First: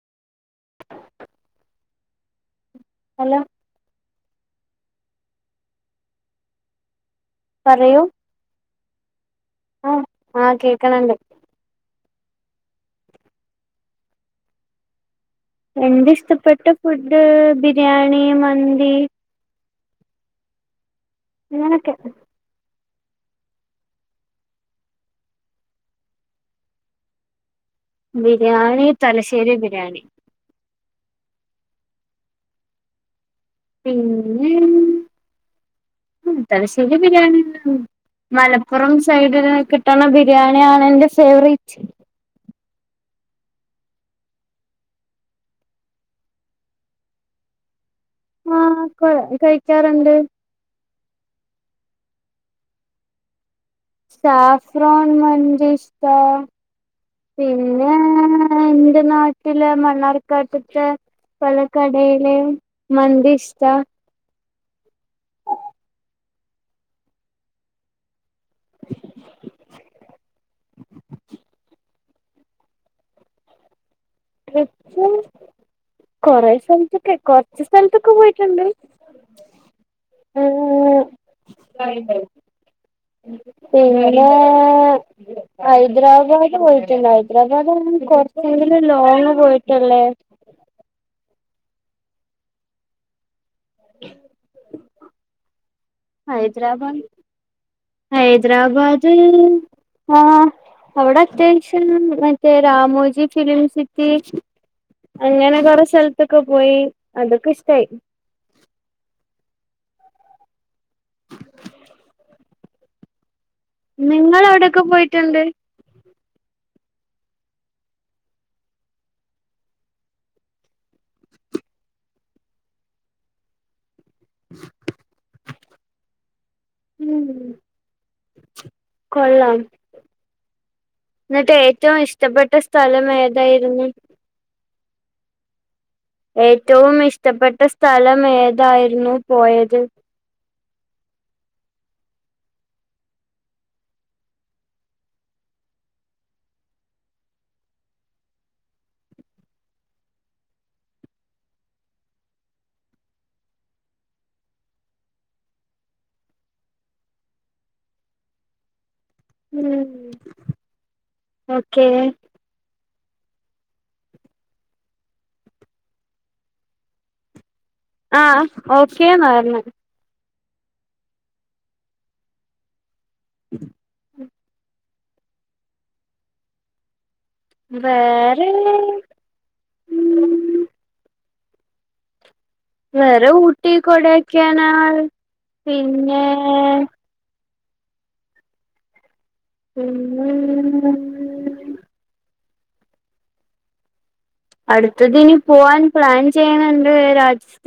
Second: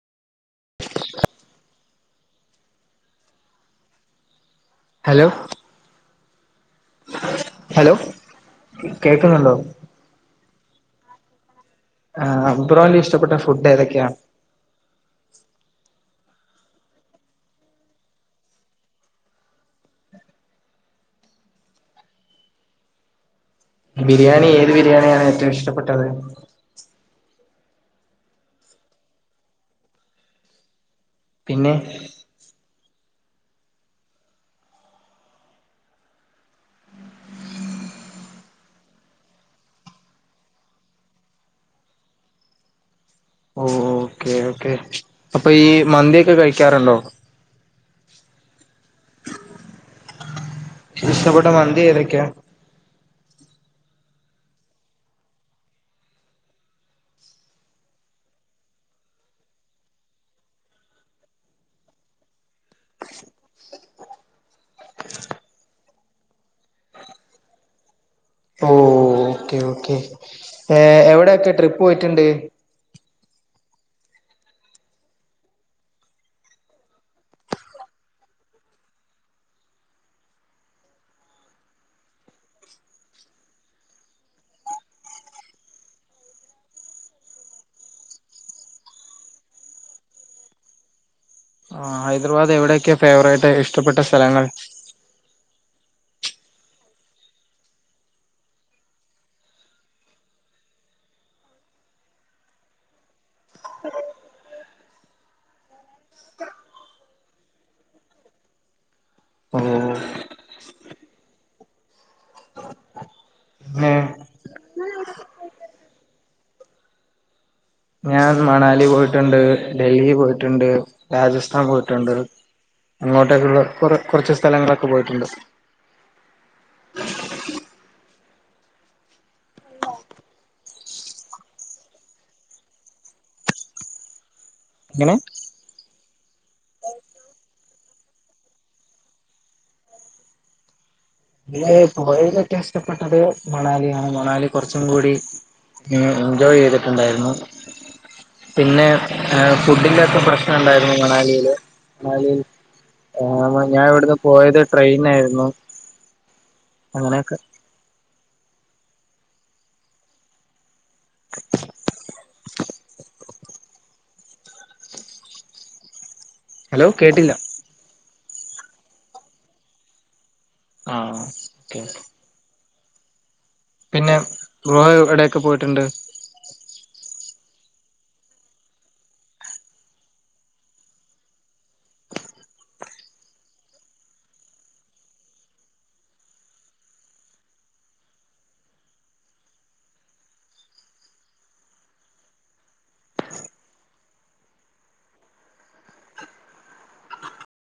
Hello hello hello പറയൂ കേക്കുന്നുണ്ടോ ആഹ് ആഹ് കേക്ക്‌ണ് ണ്ട് ആഹ് അബ്രോലി ഇഷ്ടപ്പെട്ട ഫുഡ് ഏതൊക്കെയാണ് എന്റെ ഇഷ്ടപ്പെട്ട ഫുഡ് ബിരിയാണി മന്തി അങ്ങനൊക്കെ ബിരിയാണി ഏത് ബിരിയാണിയാണ് ഏറ്റവും ഇഷ്ടപ്പെട്ടത്? ബിരിയാണി തലശ്ശേരി ബിരിയാണി പിന്നെ പിന്നെ തലശ്ശെരി ബിരിയാണി ന്നെ മലപ്പുറം സൈഡിൽ കിട്ടണ ബിരിയാണിയാണ് എന്റെ ഫേവറേറ്റ് ഓ ഓക്കേ ഓക്കേ അപ്പൊ ഈ മന്തിയോക്കെ കഴിക്കാറുണ്ടോ ആഹ് കഴിക്കാറുണ്ട് ഇഷ്ടപ്പെട്ട മന്തി ഏതൊക്കെയാ? സാഫറോൺ മന്തി ഇഷ്ട പിന്നെ എന്റെ നാട്ടില് മണ്ണാർക്കാട്ട്ത്തെ പല കടയിലെ മന്തി ഇഷ്ട ഓ ഓക്കേ ഓക്കേ എവിടെക്കെ ട്രിപ്പ് പോയിട്ടുണ്ട് ട്രിപ്പ് കൊറ സ്ഥലത്തൊക്കെ കൊറച്ച് സ്ഥലത്തൊക്കെ പോയിട്ടുണ്ട് ഉം പിന്നെ ഹൈദരാബാദ് പോയിട്ടുണ്ട് ഹൈദരാബാദ് കൊറച്ചെങ്കിലും ലോങ് പോയിട്ടുള്ളേ ആഹ് ഹൈദരാബാദ് എവിടെയൊക്കെയാണ് ഫേവറേറ്റ് ഇഷ്ടപ്പെട്ട സ്ഥലങ്ങൾ. ഹൈദരാബാദ് ഹൈദരാബാദ് ആഹ് അവിടെ അത്യാൻഷൻ മറ്റേ രാമോജി ഫിലിംസിന്റെ - അങ്ങനെ കൊറെ സ്ഥലത്തൊക്കെ പോയി അതൊക്കെ ഇഷ്ടായി ഏഹ് പിന്നെ നിങ്ങൾ എവിടെയൊക്കെ പോയിട്ടുണ്ട് ഞാൻ മണാലി പോയിട്ടുണ്ട് ഡൽഹി പോയിട്ടുണ്ട് രാജസ്ഥാൻ പോയിട്ടുണ്ട് അങ്ങോട്ടൊക്കെയ ഉള്ള കു കുറച്ച് സ്ഥലങ്ങളൊക്കെ പോയിട്ടുണ്ട് ഉം കൊള്ളാം എന്നിട്ട് ഏറ്റവും ഇഷ്ടപ്പെട്ട സ്ഥലം ഏതായിരുന്നു എങ്ങനെ ഏറ്റവും ഇഷ്ടപ്പെട്ട സ്ഥലം ഏതായിരുന്നു പോയത്? അയ്ൽ പോയലൊക്കെ ഇഷ്ടപ്പെട്ടത് മണാലിയാണ് മണാലി കുറച്ചും കൂടി എൻജോയ് ചെയ്തിട്ടുണ്ടായിരുന്നു പിന്നെ ഫുഡിന്റെ ഒക്കെ പ്രശ്നണ്ടായിരുന്നു മണാലിയില് മണാലിയിൽ ആഹ് ഞാൻ ഇവിടുന്ന് പോയത് ട്രെയിൻ ആയിരുന്നു അങ്ങനെയൊക്കെ ഉം ഓക്കെ [inaudible] ഹലോ കേട്ടില്ല ആ ഓക്കേന്നരർഞ്ഞ് ആ ഓക്കെ മ്മ് ഹ് പിന്നെ വേറെ എവിടെക്കെ പോയിട്ടുണ്ട്? വേറേ വേറെ ഊട്ടി കൊടൈക്കനാൽ പിന്നെ ഉം മ്മ് അടുത്തതിനി പോവാൻ പ്ലാൻ ചെയ്യണുണ്ട് രാജസ്ഥ